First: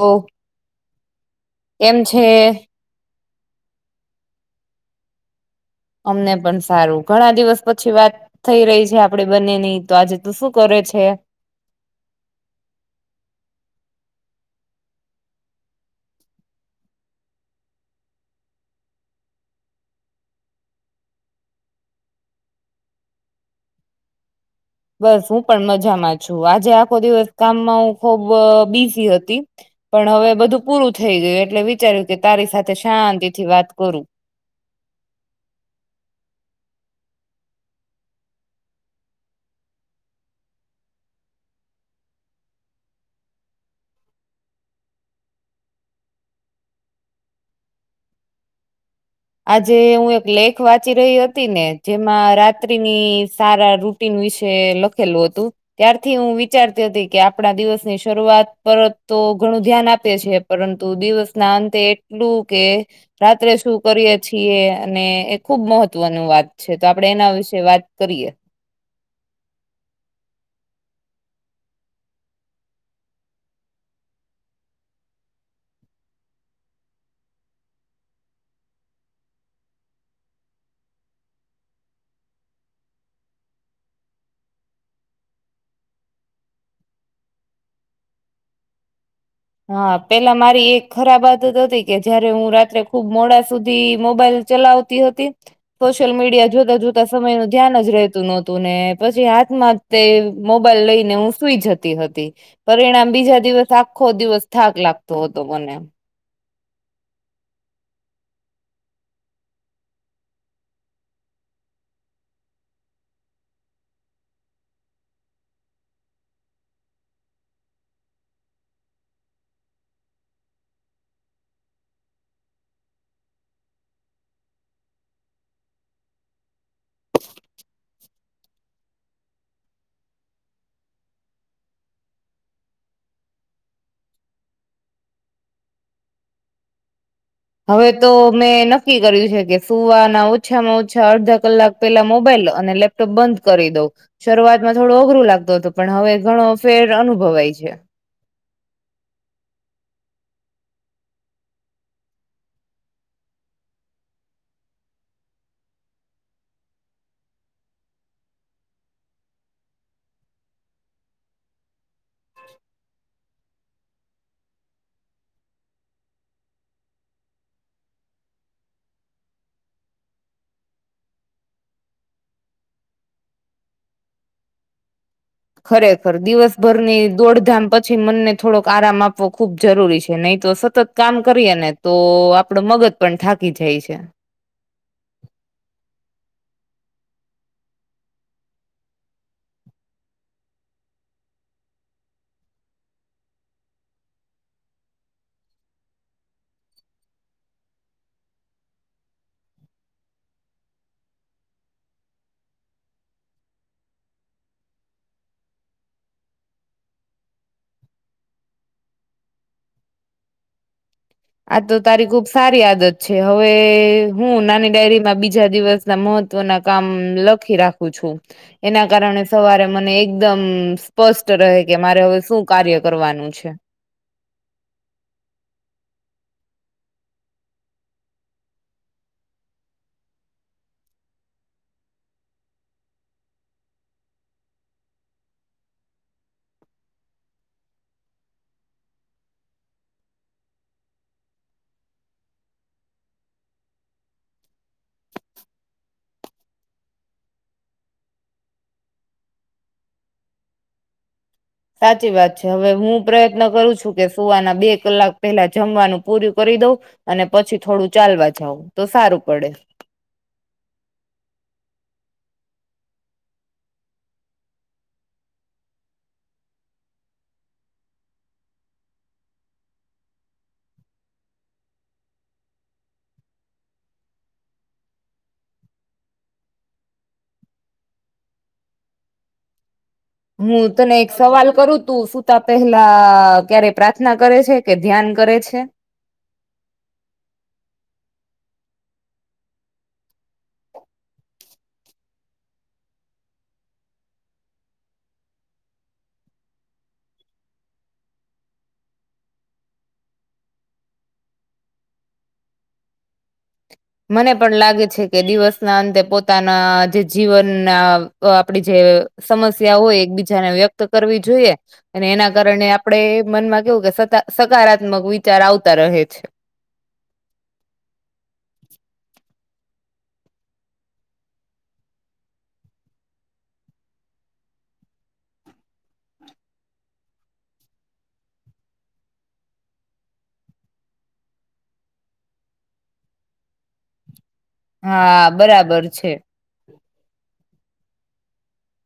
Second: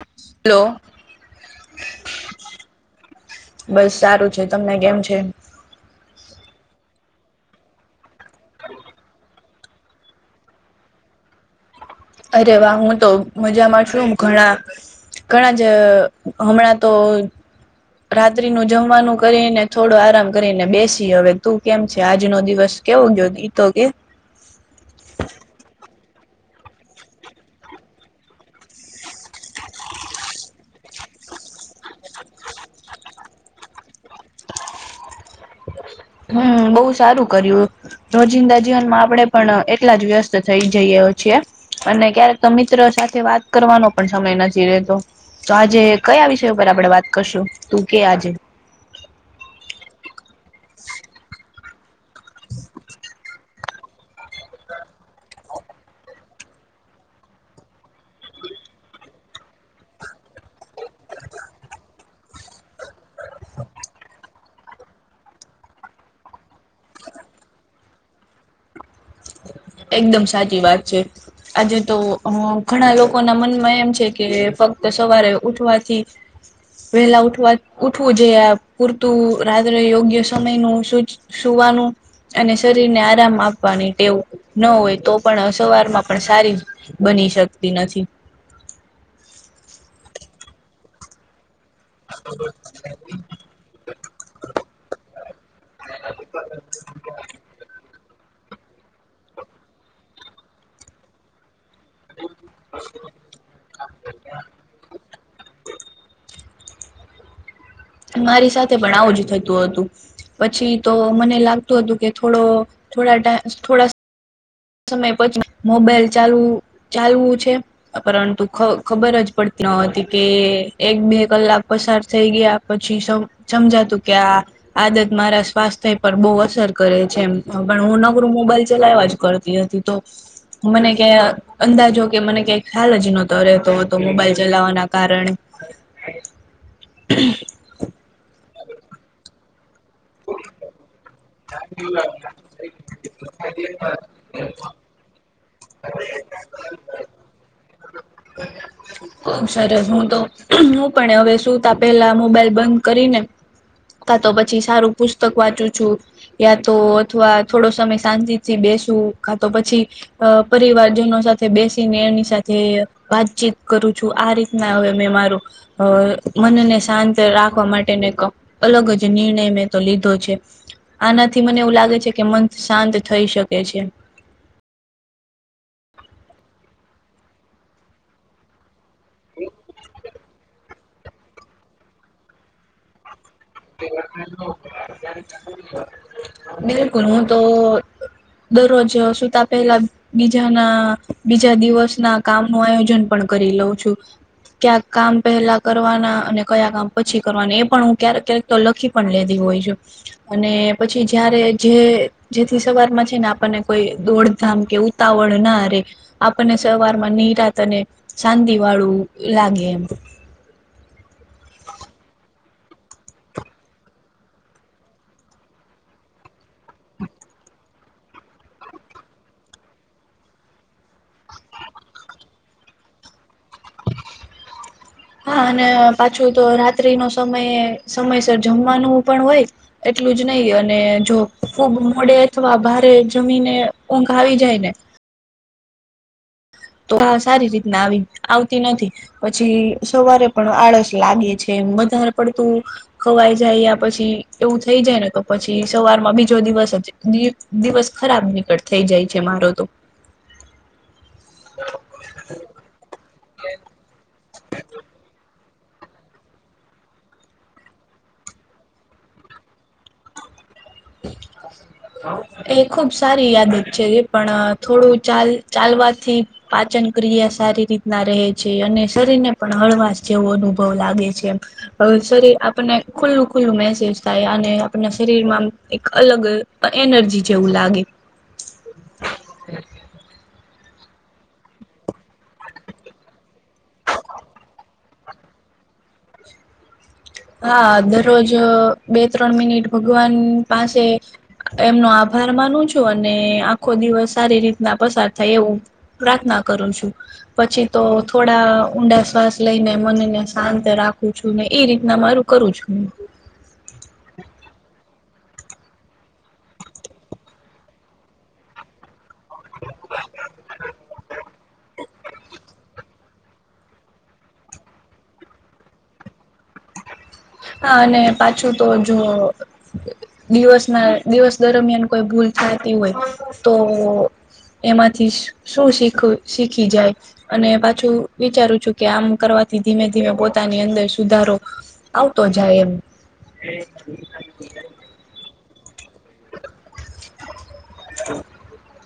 ઓ hello કેમ છે? બસ સારું છે તમને કેમ છે? અમને પણ સારું ઘણા દિવસ પછી વાત થઈ રહી છે આપડે બંને નહી તો આજે તો શું કરે છે? અરે વાહ હું તો મજામાં છું ઘણા ઘણા જ હમણાં તો રાત્રી નુ જમવાનું કરીને થોડો આરામ કરીને બેસી હવે તું કેમ છે આજનો દિવસ કેવો ગયો ઈતો કે? બસ હું પણ મજામાં છું આજે આખો દિવસ કામમાં હું ખુબ બીઝી હતી પણ હવે બધું પૂરું થેઈ ગયું એટલે વિચાર્યું કે તારી સાથે શાંતિ થી વાત કરું. હા હા બોઉ સારું કર્યું. રોજિંદા જીવનમાં આપડે પણ એટલા જ વ્યસ્ત થઈ જઈયે [unintelligible] અને ક્યારેક તો મિત્ર સાથે વાત કરવાનો પણ સમય નથી રેહતો. તો આજે કયા વિષય ઉપર આપડે વાત કરશું તું કે આજે? આજે હું એક લેખ વાંચી રેહી હતી ને જેમાં રાત્રિની સારા રૂટીન વિશે લખેલું હતું. ત્યારથી હું વિચારતી હતી કે આપણા દિવસની શરૂઆત પરત તો ઘણું ધ્યાન આપીએ છીએ. પરંતુ દિવસ ના અંતે એટલું કે રાત્રે શું કરીએ છીએ અને એ ખુબ મહત્વનું વાત છે તો આપડે એના વિશે વાત કરીએ. એકદમ સાચી વાત છે. આજે તો હ ઘણા લોકોના મનમાં એમ છે કે ફક્ત સવારે ઉઠવાથી વહેલા ઉઠવા ઉઠવું જોઈએ અ પૂરતું રાત્રે યોગ્ય સમય નું [unintelligible] સુવાનું અને શરીર ને આરામ આપવાની ટેવ ન હોય તો પણ સવારમાં પણ સારી બની શકતી નથી. હા પેહલા મારી એક ખરાબ આદત હતી કે જયારે હું રાત્રે ખુબ મોડા સુધી મોબાઈલ ચલાવતી હતી. સોશિયલ મીડિયા જોતા જોતા સમય નું ધ્યાનજ રહેતું નહોતું ને પછી હાથમાં તે મોબાઈલ લઈને હું સુઈ જત તી હતી પરિણામ બીજા દિવસ આખો દિવસ થાક લાગતો હતો મને. મારી સાથે પણ આવું જ થતું હતું. પછી તો મને લાગતું હતું કે થોડો થોડા [unintelligible] થોડા સમય [unintelligible] મોબાઈલ ચાલું ચાલવું છે. પરંતુ ખ ખબરજ પડતી ન હતી કે એક બે કલાક પસાર થઈ ગયા. પછી સમ સમજાતું કે આ આદત મારા સ્વાસ્થ્ય પર બોઉ અસર કરે છે એમ પણ હું નકરું મોબાઈલ ચલાવવા જ કર કેહતી તો મને કે અ અંદાજો કે મને ક્યાંઈ ખ્યાલ જ નહતો રહેતો હતો મોબાઈલ ચલાવવાના કારણે [inaudible] [unintelligible] હવે તો મેં નક્કી કર્યું છે કે સુવા [unintelligible] ઓછામાં ઓછા અડધા કલાક પેહલા મોબાઈલ અને લેપટોપ બંધ કરી દઉં. શરૂઆતમાં થોડું [unintelligible] લાગતું હતું પણ હવે ઘણો ફેર અનુભવાય છે. [unintelligible] સરસ હુંતો હું પણ હવે સુતા પેલા મોબાઈલ બંધ કરી ને કાતો પછી સારું પુસ્તક વાંચું છું. યાતો અથવા થોડો સમય શાંતિ થી બેસું કા તો પછી અ પરિવારજનો સાથે બેસીને એની સાથે વાતચીત કરું છું આ રીતના હવે મેં મારું અ મનને શાંત રાખવા માટેને [unintelligible] અલગ જ નિર્ણય મેં તો લીધો છે. આનાથી મને એવું લાગે છે કે મન શાંત થઈ શકે છે. ખરેખર દિવસ ભરની દોડધામ પછી મનને થોડોક આરામ આપવો ખૂબ જરૂરી છે નહી તો સતત કામ કરીએ ને તો આપડો મગજ પણ થાકી જાય. છે. [unintelligible] તો દરરોજ સૂતા પહેલા, બીજાના બીજા દિવસ ના કામ નું આયોજન પણ કરી લઉં છું. ક્યાં કામ પહેલા કરવાના અને કયા કામ પછી કરવાના એ પણ હું ક્યારેક કક તો લખી પણ લેધી હોય છુ. અને પછી જયારે જે જેથી સવારમાં છે ને આપણને કોઈ દોડધામ કે, એવું તાવલ ના રે, આપણને સવારમાં નિરાત અને શાંતિ વાળું લાગે એમ, આ તો તારી ખુબ સારી આદત છે હવે હું નાની ડાયરીમાં બીજા દિવસ, ના મહત્વના કામ લખી રાખું છું. એના કારણે સવારે મને એકદમ સ્પષ્ટ રહે કે મારે હવે શું કાર્ય કરવાનું છે. [inaudible] હા અને પાછું તો રાત્રિ નો સમય સમયસર જમવાનું પણ હોય. એટલું જ નહી અને જો ખૂબ મોડે અથવા ભારે જમીને ઊંઘ આવી જાય ને, તો સારી રીતના આવી આવતી નથી. પછી સવારે પણ આળસ લાગે છે વધારે પડતું, ખવાઈ જાય યા પછી એવું થઈ જાય ને કે પછી સવાર માં બીજો દિવસ જ, દ દિવસ ખરાબ નીકળ થઈ જાય છે મારો તો, સાચી વાત છે હવે હું પ્રયત્ન કરું કે, હુવાના બે કલાક પહેલા જમવાનું પૂરું કરી દઉં. અને પછી થોડું ચાલવા જાવ તો સારું પડે. [inaudible] એ ખુબ સારી આદત છે. એ પણ થોડું ચાલ ચાલવાથી. પાચન ક્રિયા સારી રીતના રહે છે અને શરીરને પણ હળવાશ જેવો અનુભવ લાગે છે એમ. હવે શરીર આપણને ખુલ્લું ખુલ્લું મેહસુસ થાય અને આપણને શરીરમાં, એક અલગ અ એનર્જી જેવું લાગે. હું તને એક સવાલ કરું તું સુુંતા પહેલા ક્યારે પ્રાર્થના કરે છે? કે ધ્યાન કરે છે? હા, દરરોજ બે ત્રણ મિનિટ ભગવાન પાસે, એમનો આભાર માનું છું અને આખો દિવસ સારી રીતના પસાર થાય એવું, પ્રાર્થના કરું છું. પછી તો થોડા ઊંડા શ્વાસ લઈને મનને શાંત રાખું છું ને એ રીતે ના મારું કરું છું. મને પણ લાગે છે કે દિવસના અંતે પોતાના જે જીવનના આપ આપડી જે, સમસ્યા હોય એકબીજાને વ્યક્ત કરવી જોઈએ. ને એના કારણે આપડે મનમાં કેવું કે સકા સકારાત્મક વિચાર આવતા રહે છ. હા, અને પાછું તો જો, દિવસ ના દિવસ દરમિયાન કોઈ ભૂલ થાતી હોય તો, એમાંથી શ શું શીખું શીખી જાય. અને પાછું વિચારું છું કે આમ કરવાથી ધીમે ધીમે પોતાની અંદર સુધારો આવતો જાય એમ. હા બરાબર છે. [inaudible]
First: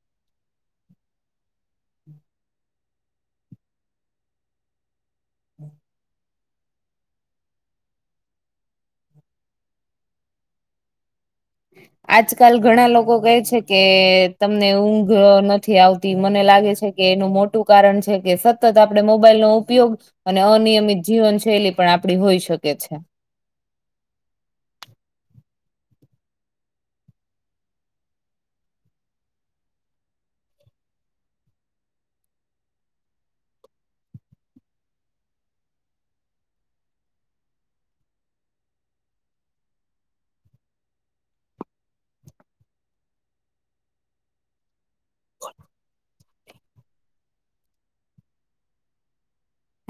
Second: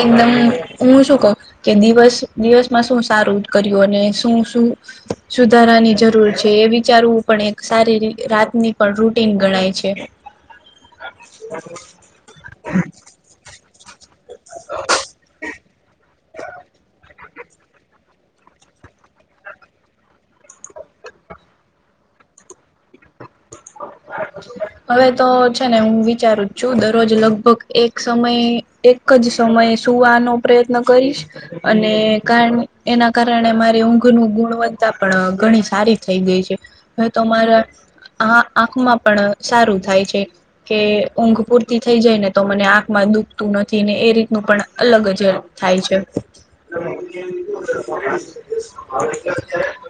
એકદમ હું શું કઉ, કે દિવસ દિવસમાં શું સારું કર્યું અને શું શું સુધારાની જરૂર છે એ વિચારવું પણ એક સારી રીત રાતની પણ એક રૂટીન ગણાય છે. આજકાલ ઘણા લોકો કહે છે. કે તમને ઊંઘ નથી આવતી મને લાગે છે કે એનું મોટું કારણ છે કે સત તત આપણે મોબાઈલ નો ઉપયોગ અને અનિયમિત જીવન શૈલી પણ આપડી હોઈ શકે છે. હવે તો છે ને હું વિચારું જ છું દરરોજ લગભગ એક સમય એક જ સમયે સુવાનો પ્રયત્ન કરીશ. અને કાર એના કારણે મારી ઊંઘ નુ ગુણવત્તા પણ ઘણી સારી થઈ ગઈ છે. હવે તો મારા આ આંખમાં પણ સારું થાય છે. કે ઊંઘ પૂરતી થઈ જાય ને તો મને આંખમાં દુખતું નથી ને એ રીતનું પણ અલગ જ થાય છે.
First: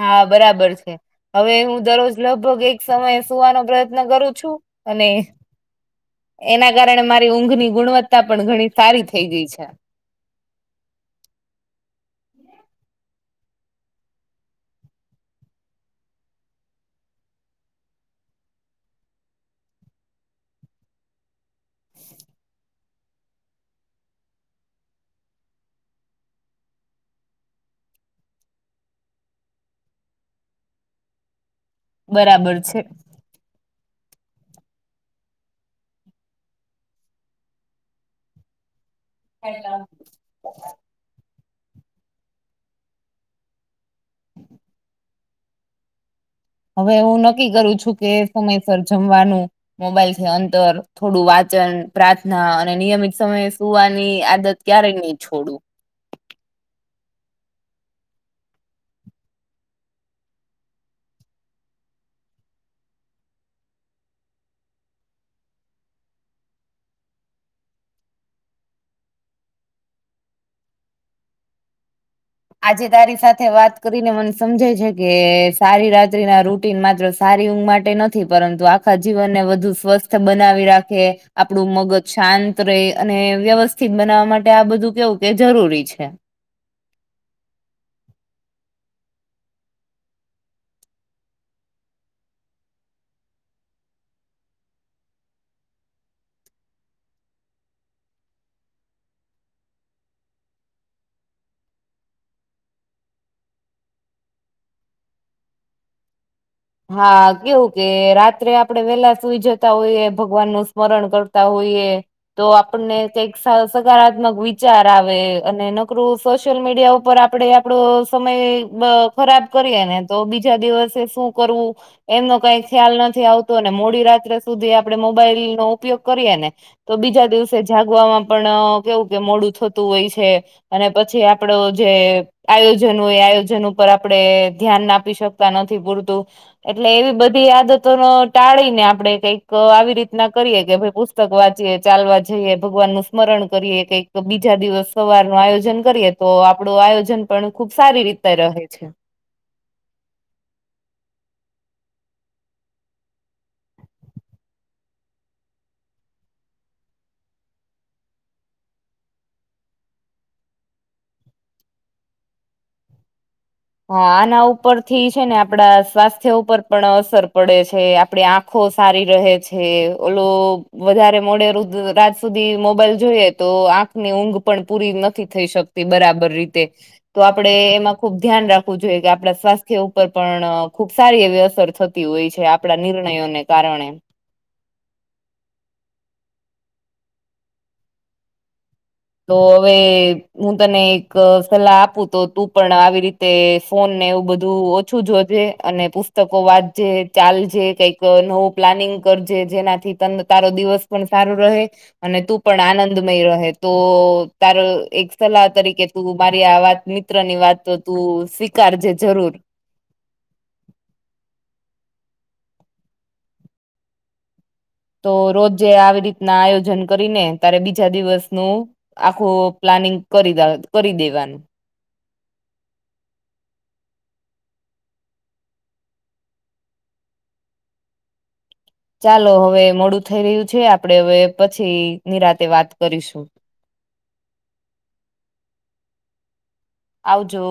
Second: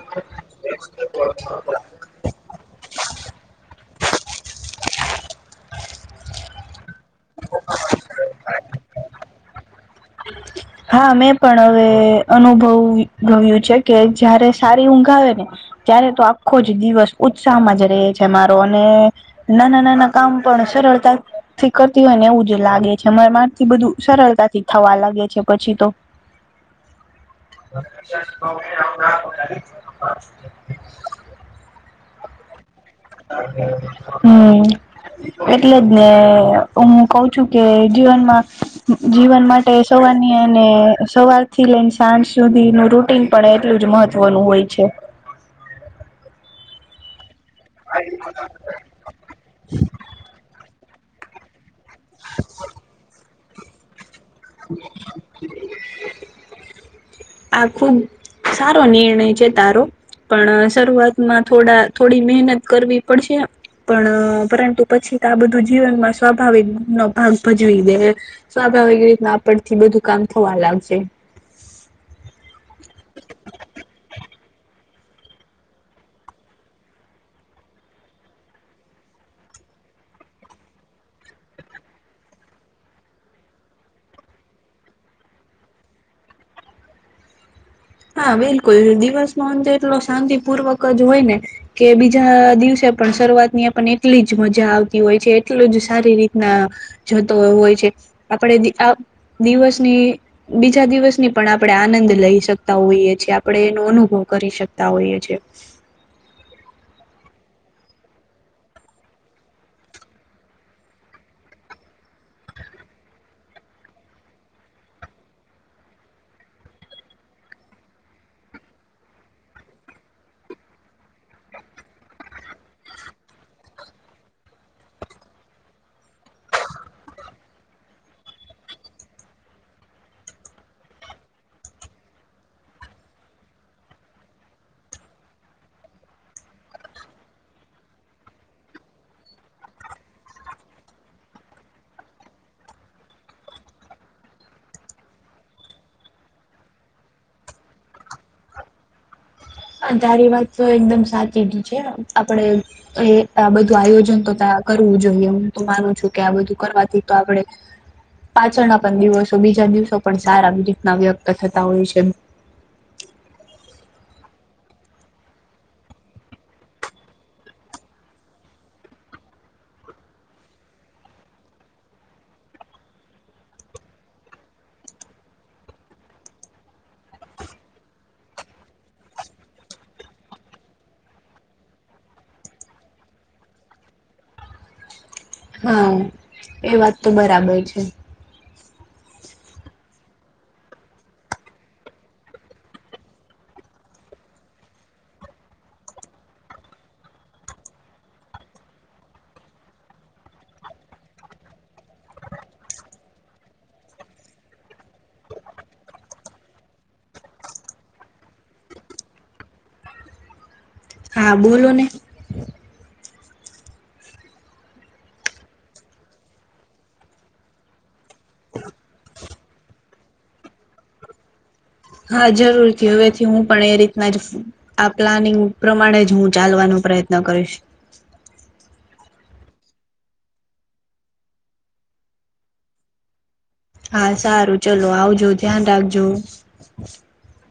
હા બરાબર છે, હવે હું દરરોજ લગભગ એક સમયે સુવાનો પ્રયત્ન કરું છું અને એના કારણે મારી ઊંઘ ની ગુણવત્તા પણ ઘણી સારી થઈ ગઈ છે. [inaudible] હા મેં પણ હવે અનુભવ ભવ્યું છે કે જયારે સારી ઊંઘ આવે ને ત્યારે તો આખો જ દિવસ ઉત્સાહમાં જ રહે છે મારો અને નાના નાના કામ પણ સરળતા થી કરતી હોય ને એવું જ લાગે છે. મન મારથી બધું સરળતાથી થવા લાગે છે પછી તો. [inaudible] બરાબર છે. હમ્મ. એટલે જ ને, હું કઉ છું, કે જીવનમાં જીવન માટે સવારની અને સવારથી લઈને સાંજ સુધીનું રૂટીન પણ એટલું જ મહત્વનું હોય છે. હવે હું નક્કી કરું છું, કે સમયસર જમવાનું મોબાઈલથી અંદર થોડું વાંચન, પ્રાર્થના અને નિયમિત સમયે સૂવાની આદત ક્યારે નહીં છોડું. આ ખુબ સારો નિર્ણય છે, તારો. પણ શરૂઆતમાં થોડા થોડી મહેનત કરવી પડશે. પણ પરંતુ પછી તો આ બધું જીવનમાં સ્વભાવી નો ભાગ ભજવી દે. સાધારણ રીતના આપડેથી બધું કામ થવા લાગશે. આજે તારી સાથે વાત કરીને મને સમજે જાય ગયું કે સારી રાત્રિના રૂટ માત્ર સારી ઊંઘ માટે નથી પરંતુ આખા જીવનને વધુ સ્વસ્થ બનાવી રાખે આપડું મગજ શાંત રહે અને વ્યવસ્થિત બનાવવા માટે આ બધું કેવું કે જરૂરી છે, હા, બિલકુલ દિવસમાં અંતે એટલો શાંતિપૂર્વક જ હોયને કે બીજા દિવસે પણ શરૂઆતની આપણને એટલી જ મજા આવતી હોય છે, એટલું જ સારી રીતના જતો હોય છે, આપણે આવ દિવસની બીજા દિવસની પણ આપણેે આનંદ લઈ શક તા હોઈએ છીએ, આપણે એનો અનુભવ કરી શકતા હોઈએ છીએ. હા, કેવું કે રાત્રે આપણેે વેલા સુઈ જતા હોઈએ, ભગવાનનું સ્મરણ કરતા હોઈએ. તો આપણને કંઈક સકારાત્મક વિચાર આવે અને નકરું સોશિયલ મીડિયા ઉપર આપડે વાત આપડો સમય ખરાબ કરીએ ને તો બીજા દિવસે શું કરવું એમનો કંઈ ખ્યાલ નથી, આવતો ને મોડી રાત્રે સુધી આપડે મોબાઈલનો ઉપયોગ કરીએને તો બીજા દિવસે જાગવામાં પણ કેવું કે મોડું થતું હોય છે અને પછી આપડો જે આયોજન હોય એ આયોજન ઉપર આપડે ધ્યાનના આપી શક તા નથી પૂરતું એટલે એવી બધી આદતો નો ટાળીને આપણે કંઈક આવી રીતના કરીએ કે ભાઈ પુસ્તકો વાંચીએ ચાલવા જઈએ, ભગવાનનું સ્મરણ કંઈક બીજા દિવસ સવારનું આયોજન કરીએ. તો આપણું આયોજન પણ ખુબ સારી રીતે રહે છે. આ તારી વાત તો એકદમ સાચી જ છે. આપણે એ આ બધું આયોજન તો ત્યાં કરવું જોઈએ હું તો માનું છું, કે આ બધું કરવાથી તો આપણે પાછળના પણ દિવસો બીજા દિવસો પણ સારા રીતના વ્યક્ત થતા હોય છે. હા આના ઉપરથી છે, ને આપણા સ્વાસ્થ્ય ઉપર પણ અસર પડે છે, આપણે આમ આંખો સારી રહે છે- ઓલું વધારે મોડે રાત સુધી મોબાઈલ જોઈએ તો આંખની ઊંઘ પણ પૂરી નથી થઈ શકતી. બરાબર રીતે તો આપણેે એમાં ખુબજ ધ્યાન રાખવું જોઈએ કે આપણા સ્વાસ્થ્ય ઉપર પણ ખૂબ સારી એવી અસર થતી હોય છે, આપણા નિર્ણયોને કારણે. હા એ વાત તો બરાબર છે. તો હવે હું તને એક સલાહ આપું તો તું પણ આવી રીતે ફોન ને એવું બધું ઓછું જોજે અને પુસ્તકો વાંચજે, ચાલજે, કંઈક નવું પ્લાનિંગ કરજે જેનાથી તારો દિવસ પણ સારું રહે અને તું પણ આનંદમય રહે. તો તારી એક સલાહ તરીકે તું મારી આ વાત મિત્ર ની વાત તો તું સ્વીકારજે જરૂર. હા બોલોને. તો રોજે આવી રીતના આયોજન કરીને તારે બીજા દિવસનું આખું પ્લાનિંગ કરી કરી દેવાનું. હા, જરૂરથી હવેથી હું પણ એ રીતના જ આ પ્લાનિંગ પ્રમાણે જ હું ચાલવાનો પ્રયત્ન કરીશ. ચાલો હવે મોડું થઈ રહ્યું છે, આપણે હવે પછી નિરાંતે વાત કરીશું. હા સારું, ચલો આવજો, ધ્યાન રાખજો. આવજો.